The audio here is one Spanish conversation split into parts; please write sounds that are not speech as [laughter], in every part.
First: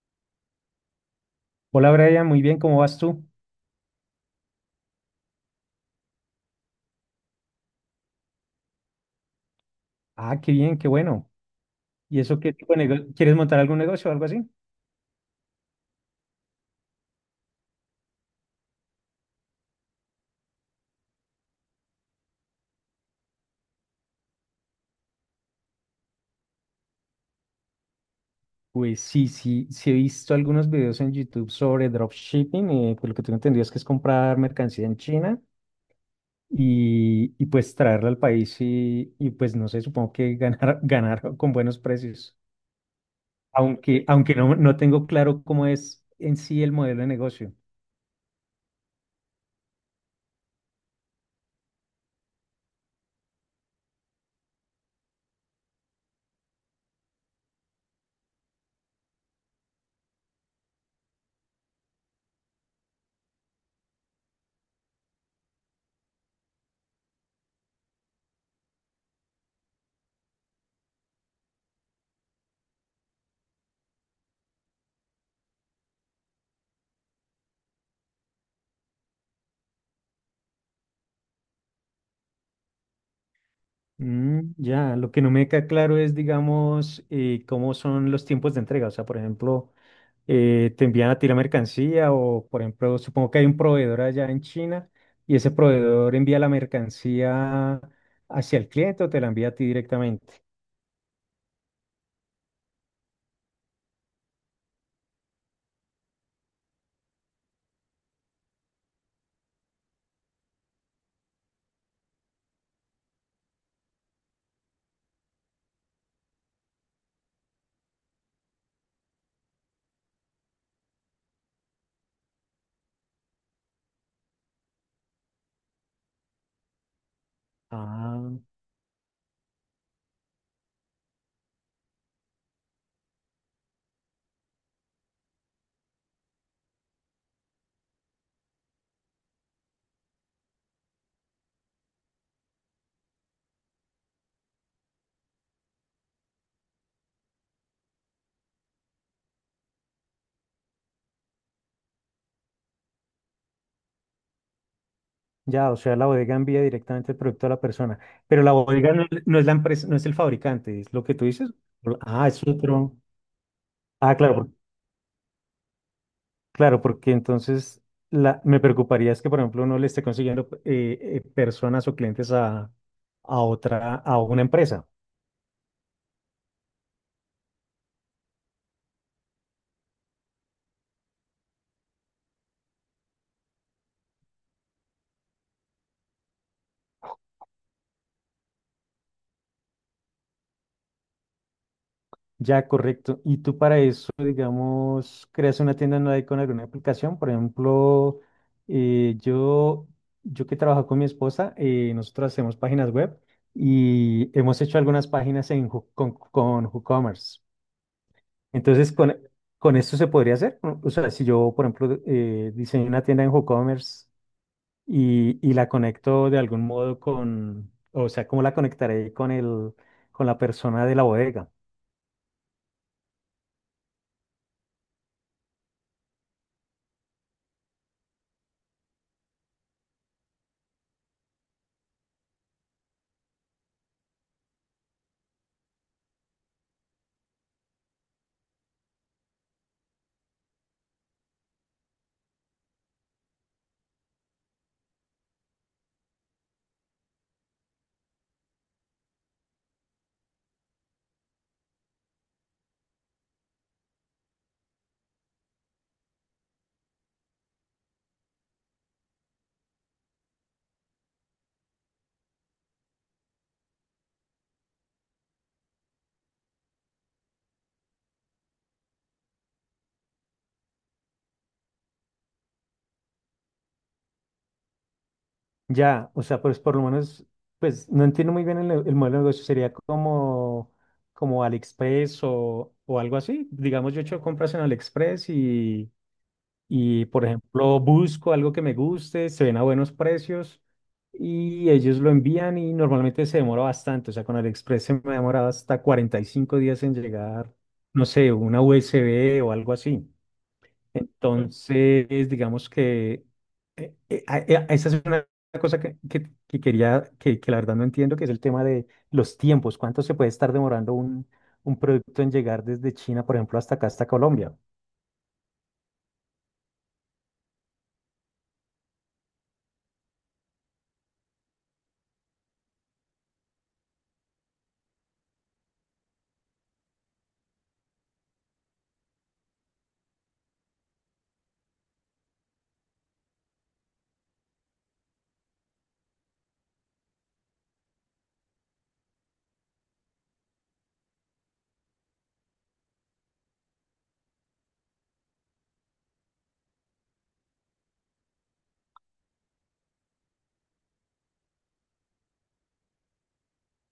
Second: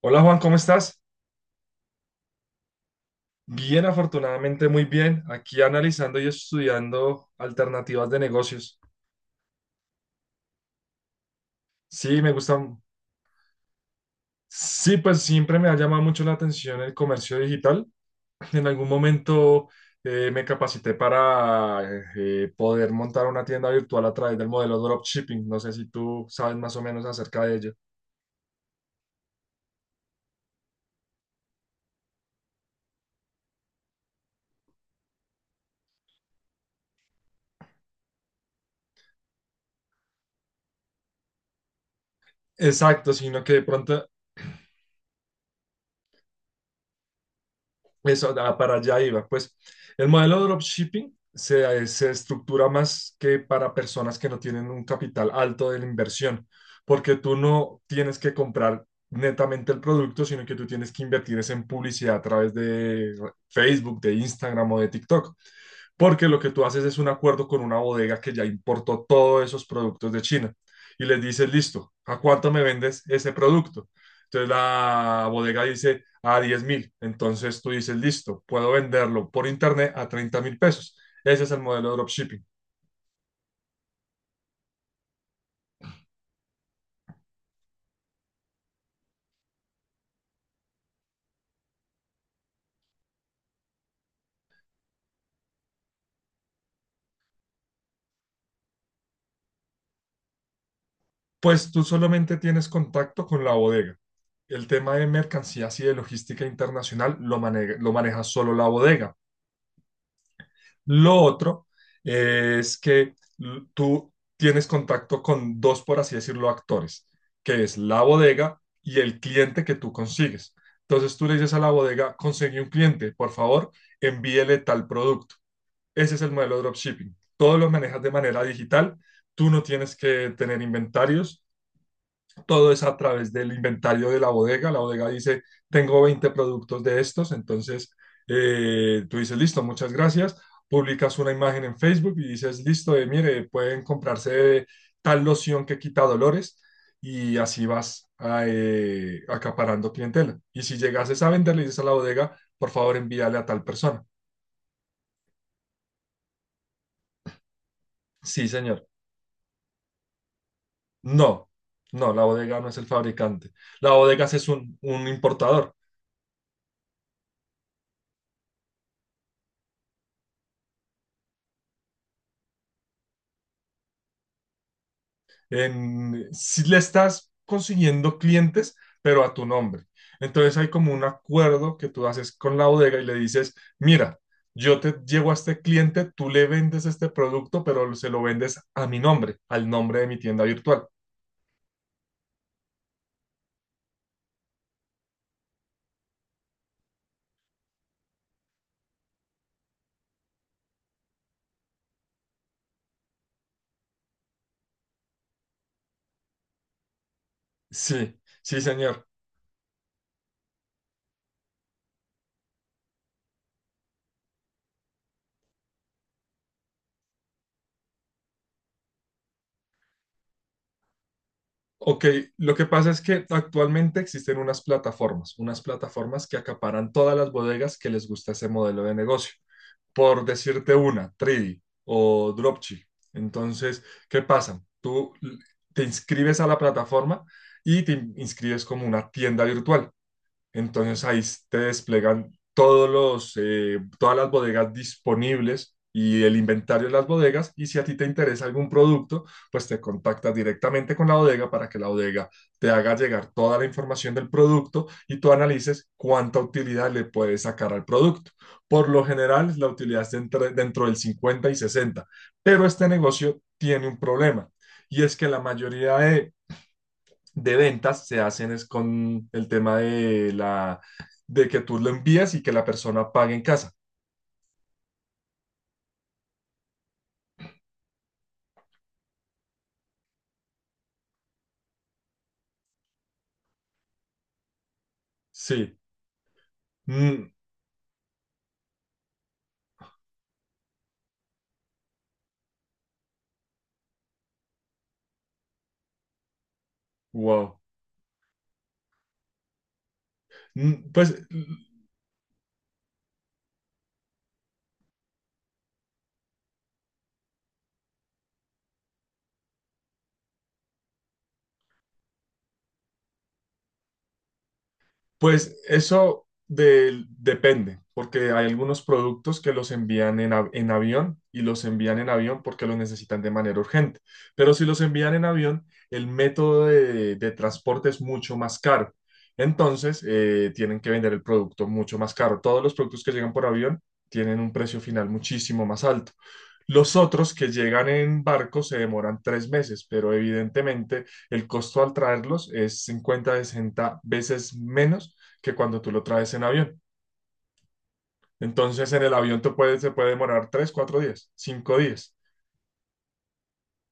Hola Juan, ¿cómo estás? Hola Brian, muy bien, ¿cómo vas tú? Bien, afortunadamente muy bien. Aquí analizando y estudiando alternativas de negocios. Ah, qué bien, qué bueno. ¿Y Sí, me eso qué tipo de gustan. negocio? ¿Quieres montar algún negocio o algo así? Sí, pues siempre me ha llamado mucho la atención el comercio digital. En algún momento me capacité para poder montar una tienda virtual a través del modelo dropshipping. No sé si tú sabes más o menos acerca de ello. Pues sí, he visto algunos videos en YouTube sobre dropshipping. Pues lo que tengo entendido es que es comprar mercancía en China y pues traerla al país y pues no sé, supongo que ganar, [laughs] ganar con buenos precios, Exacto, sino que de aunque, pronto. aunque no tengo claro cómo es en sí el modelo de negocio. Eso, ah, para allá iba. Pues el modelo de dropshipping se estructura más que para personas que no tienen un capital alto de la inversión, porque tú no tienes que comprar netamente el producto, sino que tú tienes que invertir es en publicidad a través de Facebook, de Instagram o de TikTok, porque lo que tú haces es un acuerdo con una bodega que ya importó todos esos productos de China y les dices, listo, ¿a cuánto me vendes ese producto? Entonces la bodega dice a 10.000, entonces tú dices, listo, puedo venderlo por internet a 30.000 pesos. Ese es el modelo de dropshipping. Ya, lo que no me queda claro es, digamos, cómo son los tiempos de entrega. O sea, por ejemplo, te envían a ti la mercancía o, por ejemplo, supongo que hay un proveedor allá en China y ese proveedor envía la mercancía hacia el cliente o te la envía a ti directamente. Pues tú solamente tienes contacto con la bodega. El tema de mercancías y de logística internacional lo maneja solo la bodega. Lo otro, es que tú tienes contacto con dos, por así decirlo, actores, que es la bodega y el cliente que tú consigues. Entonces tú le dices a la bodega, conseguí un cliente, por favor, envíele tal producto. Ese es el modelo de dropshipping. Todo lo manejas de Ah, manera digital. Tú no tienes que tener inventarios, todo es a través del inventario de la bodega. La bodega dice, tengo 20 productos de estos, entonces tú dices, listo, muchas gracias. Publicas una imagen en Facebook y dices, listo, mire, pueden comprarse tal loción que quita dolores y así vas acaparando clientela. Y si llegases a venderle, dices a la bodega, por favor envíale a tal persona. ya, o sea, la bodega envía directamente el producto a la persona, pero Sí, la señor. bodega no, es no es la empresa, no es el fabricante, es lo que tú No, dices. no, la Ah, es bodega no es el otro. fabricante. La Ah, bodega claro, sí es un importador. claro, porque entonces me preocuparía es que, por ejemplo, uno le esté consiguiendo personas o clientes a otra, a una empresa. En, si le estás consiguiendo clientes, pero a tu nombre. Entonces hay como un acuerdo que tú haces con la bodega y le dices, mira, yo te llevo a este cliente, tú le vendes este producto, pero se lo vendes a mi nombre, al nombre de mi tienda virtual. Ya, correcto. Y tú para eso, digamos, creas una tienda online con alguna aplicación. Por ejemplo, eh, yo, yo que trabajo con mi esposa. Nosotros hacemos páginas web y hemos hecho algunas páginas en, con WooCommerce. Sí, sí, Entonces, señor. Con esto se podría hacer, ¿no? O sea, si yo, por ejemplo, diseño una tienda en WooCommerce y la conecto de algún modo con, o sea, ¿cómo la conectaré con el, con la persona de la bodega? Ok, lo que pasa es que actualmente existen unas plataformas que acaparan todas las bodegas que les gusta ese modelo de negocio. Por decirte una, Tridi o Dropchi. Entonces, ¿qué pasa? Tú te inscribes a la plataforma y te inscribes como una tienda virtual. Entonces ahí te desplegan todas las bodegas disponibles y el inventario de las bodegas. Y si a ti te interesa algún producto, pues te contactas directamente con la bodega para que la bodega te haga llegar toda la información del producto y tú analices cuánta utilidad le puedes sacar al producto. Por lo general, la utilidad es dentro del 50 y 60, pero este negocio tiene un problema. Y es que la mayoría de ventas se hacen es con el tema de la de que tú lo envías y que la persona pague en casa. Ya, o sea, pues por lo menos, pues no entiendo muy bien el modelo de negocio. Sería como, como AliExpress o algo así. Digamos, yo he hecho compras en AliExpress Sí. Y, por Mm, ejemplo, busco algo que me guste, se ven a buenos precios y ellos lo envían y normalmente se demora bastante. O sea, con AliExpress se me ha demorado hasta 45 días en llegar, wow. no sé, una USB o algo así. Mm, Pues Entonces, digamos que esa es una cosa que quería, que la verdad no entiendo, que es el tema de los tiempos. ¿Cuánto se puede estar demorando un producto en llegar desde China, por ejemplo, hasta acá, hasta Colombia? Pues eso depende, porque hay algunos productos que los envían en, en avión y los envían en avión porque los necesitan de manera urgente. Pero si los envían en avión, el método de transporte es mucho más caro. Entonces, tienen que vender el producto mucho más caro. Todos los productos que llegan por avión tienen un precio final muchísimo más alto. Los otros que llegan en barco se demoran 3 meses, pero evidentemente el costo al traerlos es 50, 60 veces menos que cuando tú lo traes en avión. Entonces en el avión te puede, se puede demorar tres, cuatro días, 5 días.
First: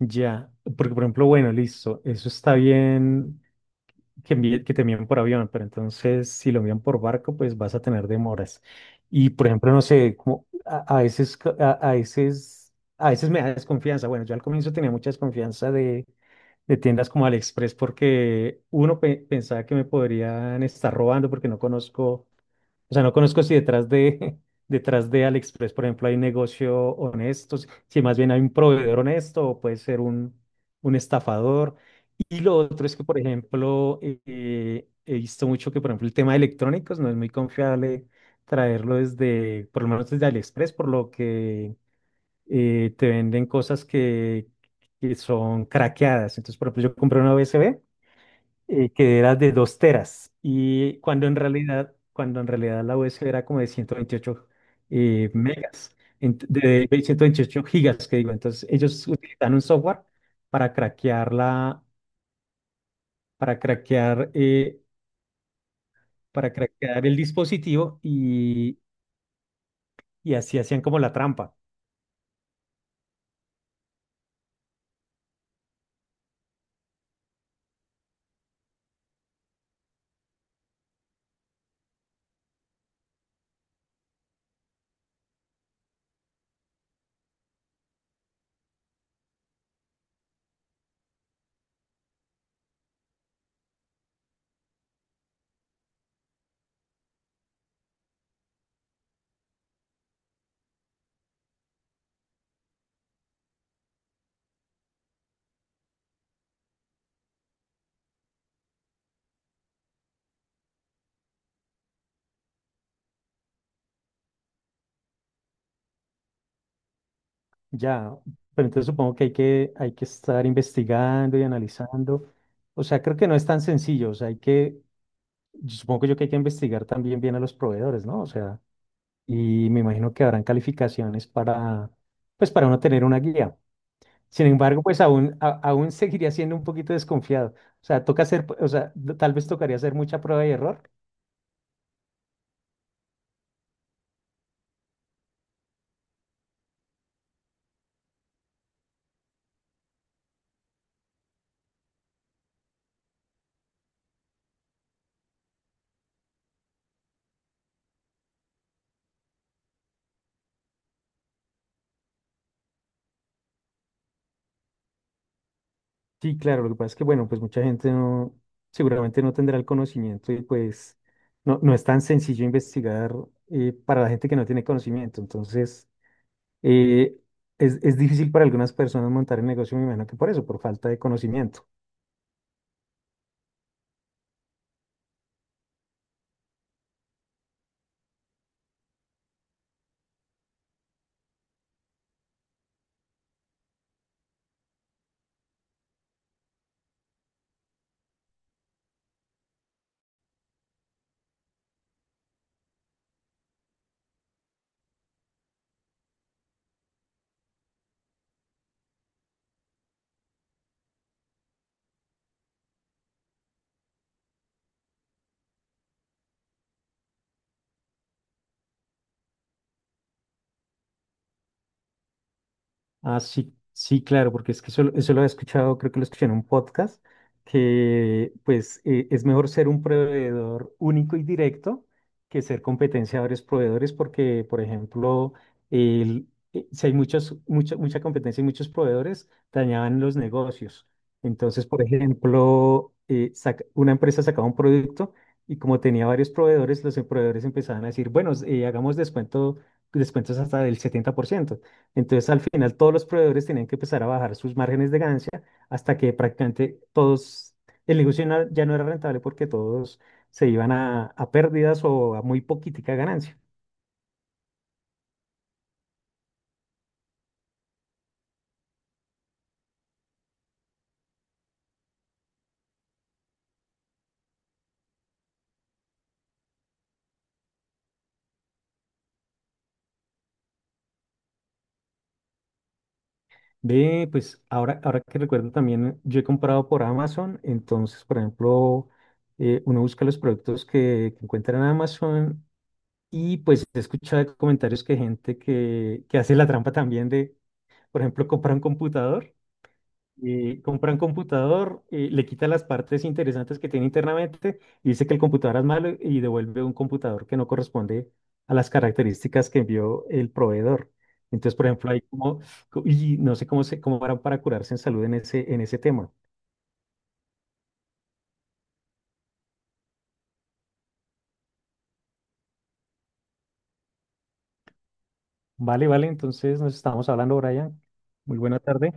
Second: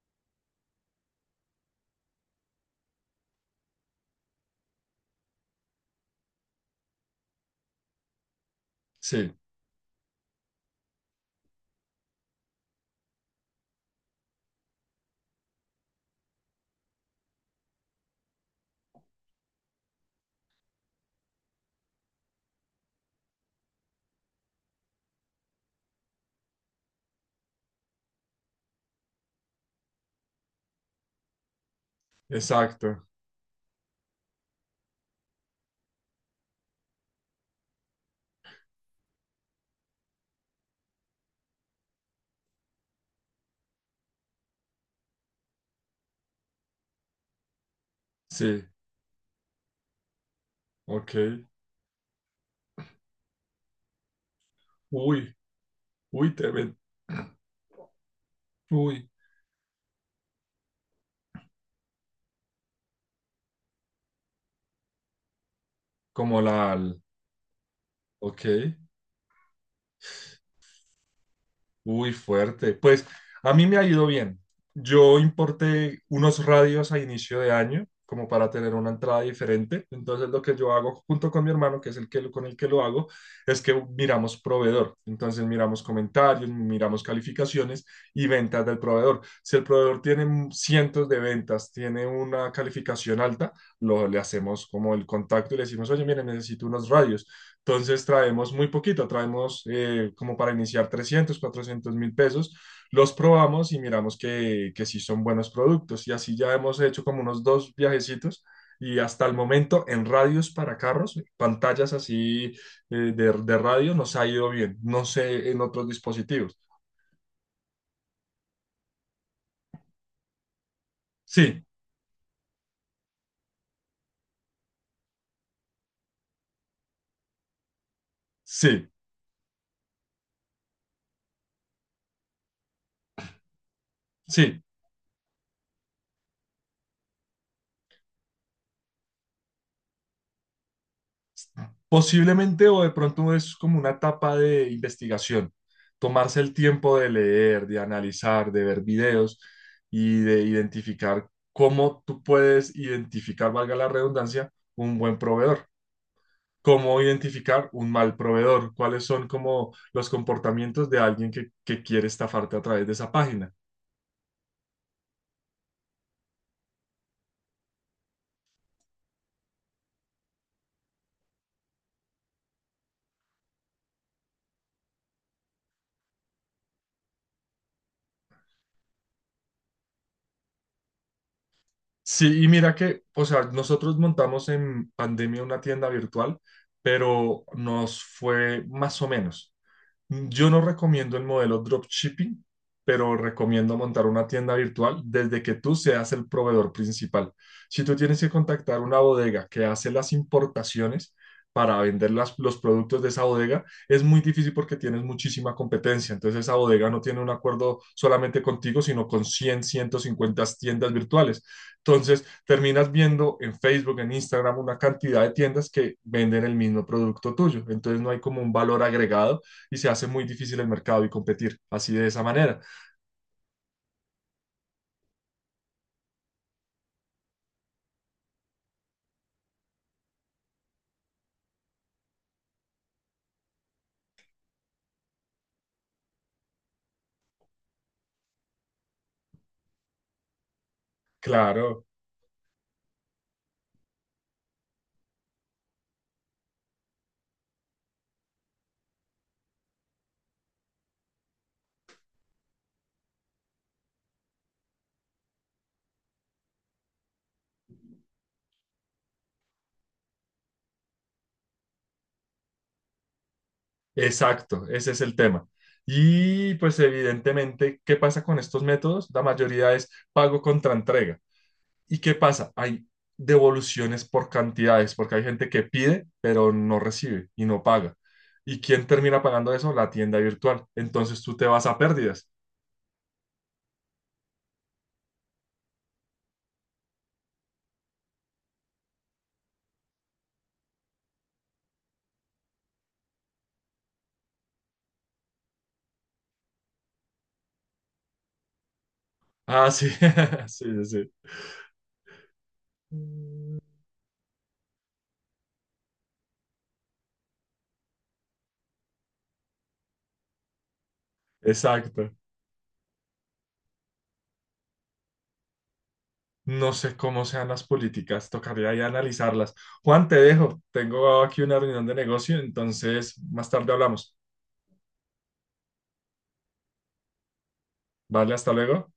Ya, porque por ejemplo, bueno, listo, eso está bien que, que te envíen por avión, pero entonces si lo envían por barco, pues vas a tener demoras. Y Sí, por ejemplo, no sé, como a veces, a veces, a veces me da desconfianza. Bueno, yo al comienzo tenía mucha desconfianza de tiendas como AliExpress porque uno pensaba que me podrían estar robando porque no conozco. O sea, no conozco si detrás de, [laughs] detrás de AliExpress, por ejemplo, hay un negocio honesto, si más bien hay un proveedor honesto o puede ser un estafador. Y lo otro es que, exacto. por ejemplo, he visto mucho que, por ejemplo, el tema de electrónicos no es muy confiable traerlo desde, por lo menos desde AliExpress, por lo que te venden cosas que son craqueadas. Entonces, por ejemplo, yo compré una USB, Sí, que era de 2 teras y ok. Cuando en realidad la USB era como de 128, Uy, megas, uy, te ven. de 128 gigas, que digo. Entonces ellos Uy, utilizan un software para craquear para craquear, como para la al-. craquear el dispositivo Ok. Y así hacían como la trampa. Uy, fuerte. Pues a mí me ha ido bien. Yo importé unos radios a inicio de año, como para tener una entrada diferente. Entonces lo que yo hago junto con mi hermano, que es el que, con el que lo hago, es que miramos proveedor. Entonces miramos comentarios, miramos calificaciones y ventas del proveedor. Si el proveedor tiene cientos de ventas, tiene una calificación alta, le hacemos como el contacto y le decimos, oye, mire, necesito unos radios. Entonces traemos muy poquito, traemos como para iniciar 300.000, 400.000 pesos, los probamos y miramos que sí son buenos productos. Y así ya hemos hecho como unos dos viajecitos y hasta el momento en radios para carros, pantallas así, de radio, nos ha ido bien. No sé en otros dispositivos. Ya, pero entonces supongo que hay que, hay que estar investigando y Sí, analizando. O sea, creo que no es tan sencillo. O sea, hay que, yo supongo yo que hay que investigar también bien a los proveedores, ¿no? O sea, sí, y me imagino que habrán calificaciones para, pues para uno tener una guía. Sin sí. embargo, pues aún, aún [laughs] seguiría siendo un poquito desconfiado. O sea, toca hacer, o sea, tal vez tocaría hacer mucha prueba y error. Posiblemente o de pronto es como una etapa de investigación, tomarse el tiempo de leer, de analizar, de ver videos y de identificar cómo tú puedes identificar, valga la redundancia, un buen proveedor, cómo identificar un mal proveedor, cuáles son como los comportamientos de alguien que quiere estafarte a través de esa página. Sí, claro, lo que pasa es que, bueno, pues mucha gente no, seguramente no tendrá el conocimiento y pues no es tan sencillo investigar, para la gente que no tiene conocimiento. Entonces, eh, es difícil para algunas personas montar el negocio, me imagino que por eso, por falta de conocimiento. Sí, y mira que, o sea, nosotros montamos en pandemia una tienda virtual, pero nos fue más o menos. Yo no recomiendo el modelo dropshipping, pero recomiendo montar una tienda virtual desde que tú seas el proveedor principal. Si tú tienes que contactar una bodega que hace las importaciones para vender los productos de esa bodega, es muy difícil porque tienes muchísima competencia. Entonces esa bodega no tiene un acuerdo solamente contigo, sino con 100, 150 tiendas virtuales. Entonces terminas viendo en Facebook, en Instagram, una cantidad de tiendas que venden el mismo producto tuyo. Entonces no hay como un valor agregado y se hace muy difícil el mercado y competir así de esa manera. Ah, sí, sí, claro, porque es que eso lo he escuchado, creo que lo escuché en un podcast, que pues es mejor ser un proveedor único y directo que ser competencia de varios proveedores, porque, por ejemplo, el- si hay muchas, mucha competencia y muchos proveedores, dañaban los negocios. Entonces, por Claro, ejemplo, una empresa sacaba un producto y como tenía varios proveedores, los proveedores empezaban a decir, bueno, hagamos descuento, descuentos hasta del 70%. Entonces, al final, todos los proveedores tenían que empezar a bajar sus márgenes de ganancia hasta que prácticamente todos, el negocio ya no era rentable porque todos se iban a pérdidas o a muy poquitica ganancia. exacto, ese es el tema. Y pues evidentemente, ¿qué pasa con estos métodos? La mayoría es pago contra entrega. ¿Y qué pasa? Hay devoluciones por cantidades, porque hay gente que pide, pero no recibe y no paga. ¿Y quién termina pagando eso? La tienda virtual. Entonces tú te vas a pérdidas. Ve, pues ahora, ahora que recuerdo también, yo he comprado por Amazon. Entonces, por ejemplo, uno busca los productos que encuentra en Amazon y pues he escuchado comentarios que gente que hace la trampa también de, por ejemplo, Ah, sí, [laughs] sí, sí, compra un sí. computador, le quita las partes interesantes que tiene internamente y dice que el computador es malo y devuelve un computador que no corresponde a las características que envió el proveedor. Entonces, por ejemplo, hay Exacto. como, y no sé cómo se, cómo harán para curarse en salud en ese tema. No sé cómo sean las políticas, tocaría ya analizarlas. Juan, te dejo. Tengo aquí una reunión de negocio, entonces más tarde hablamos. Vale, vale, entonces nos estamos hablando, Brian. Vale, Muy hasta buena luego. tarde.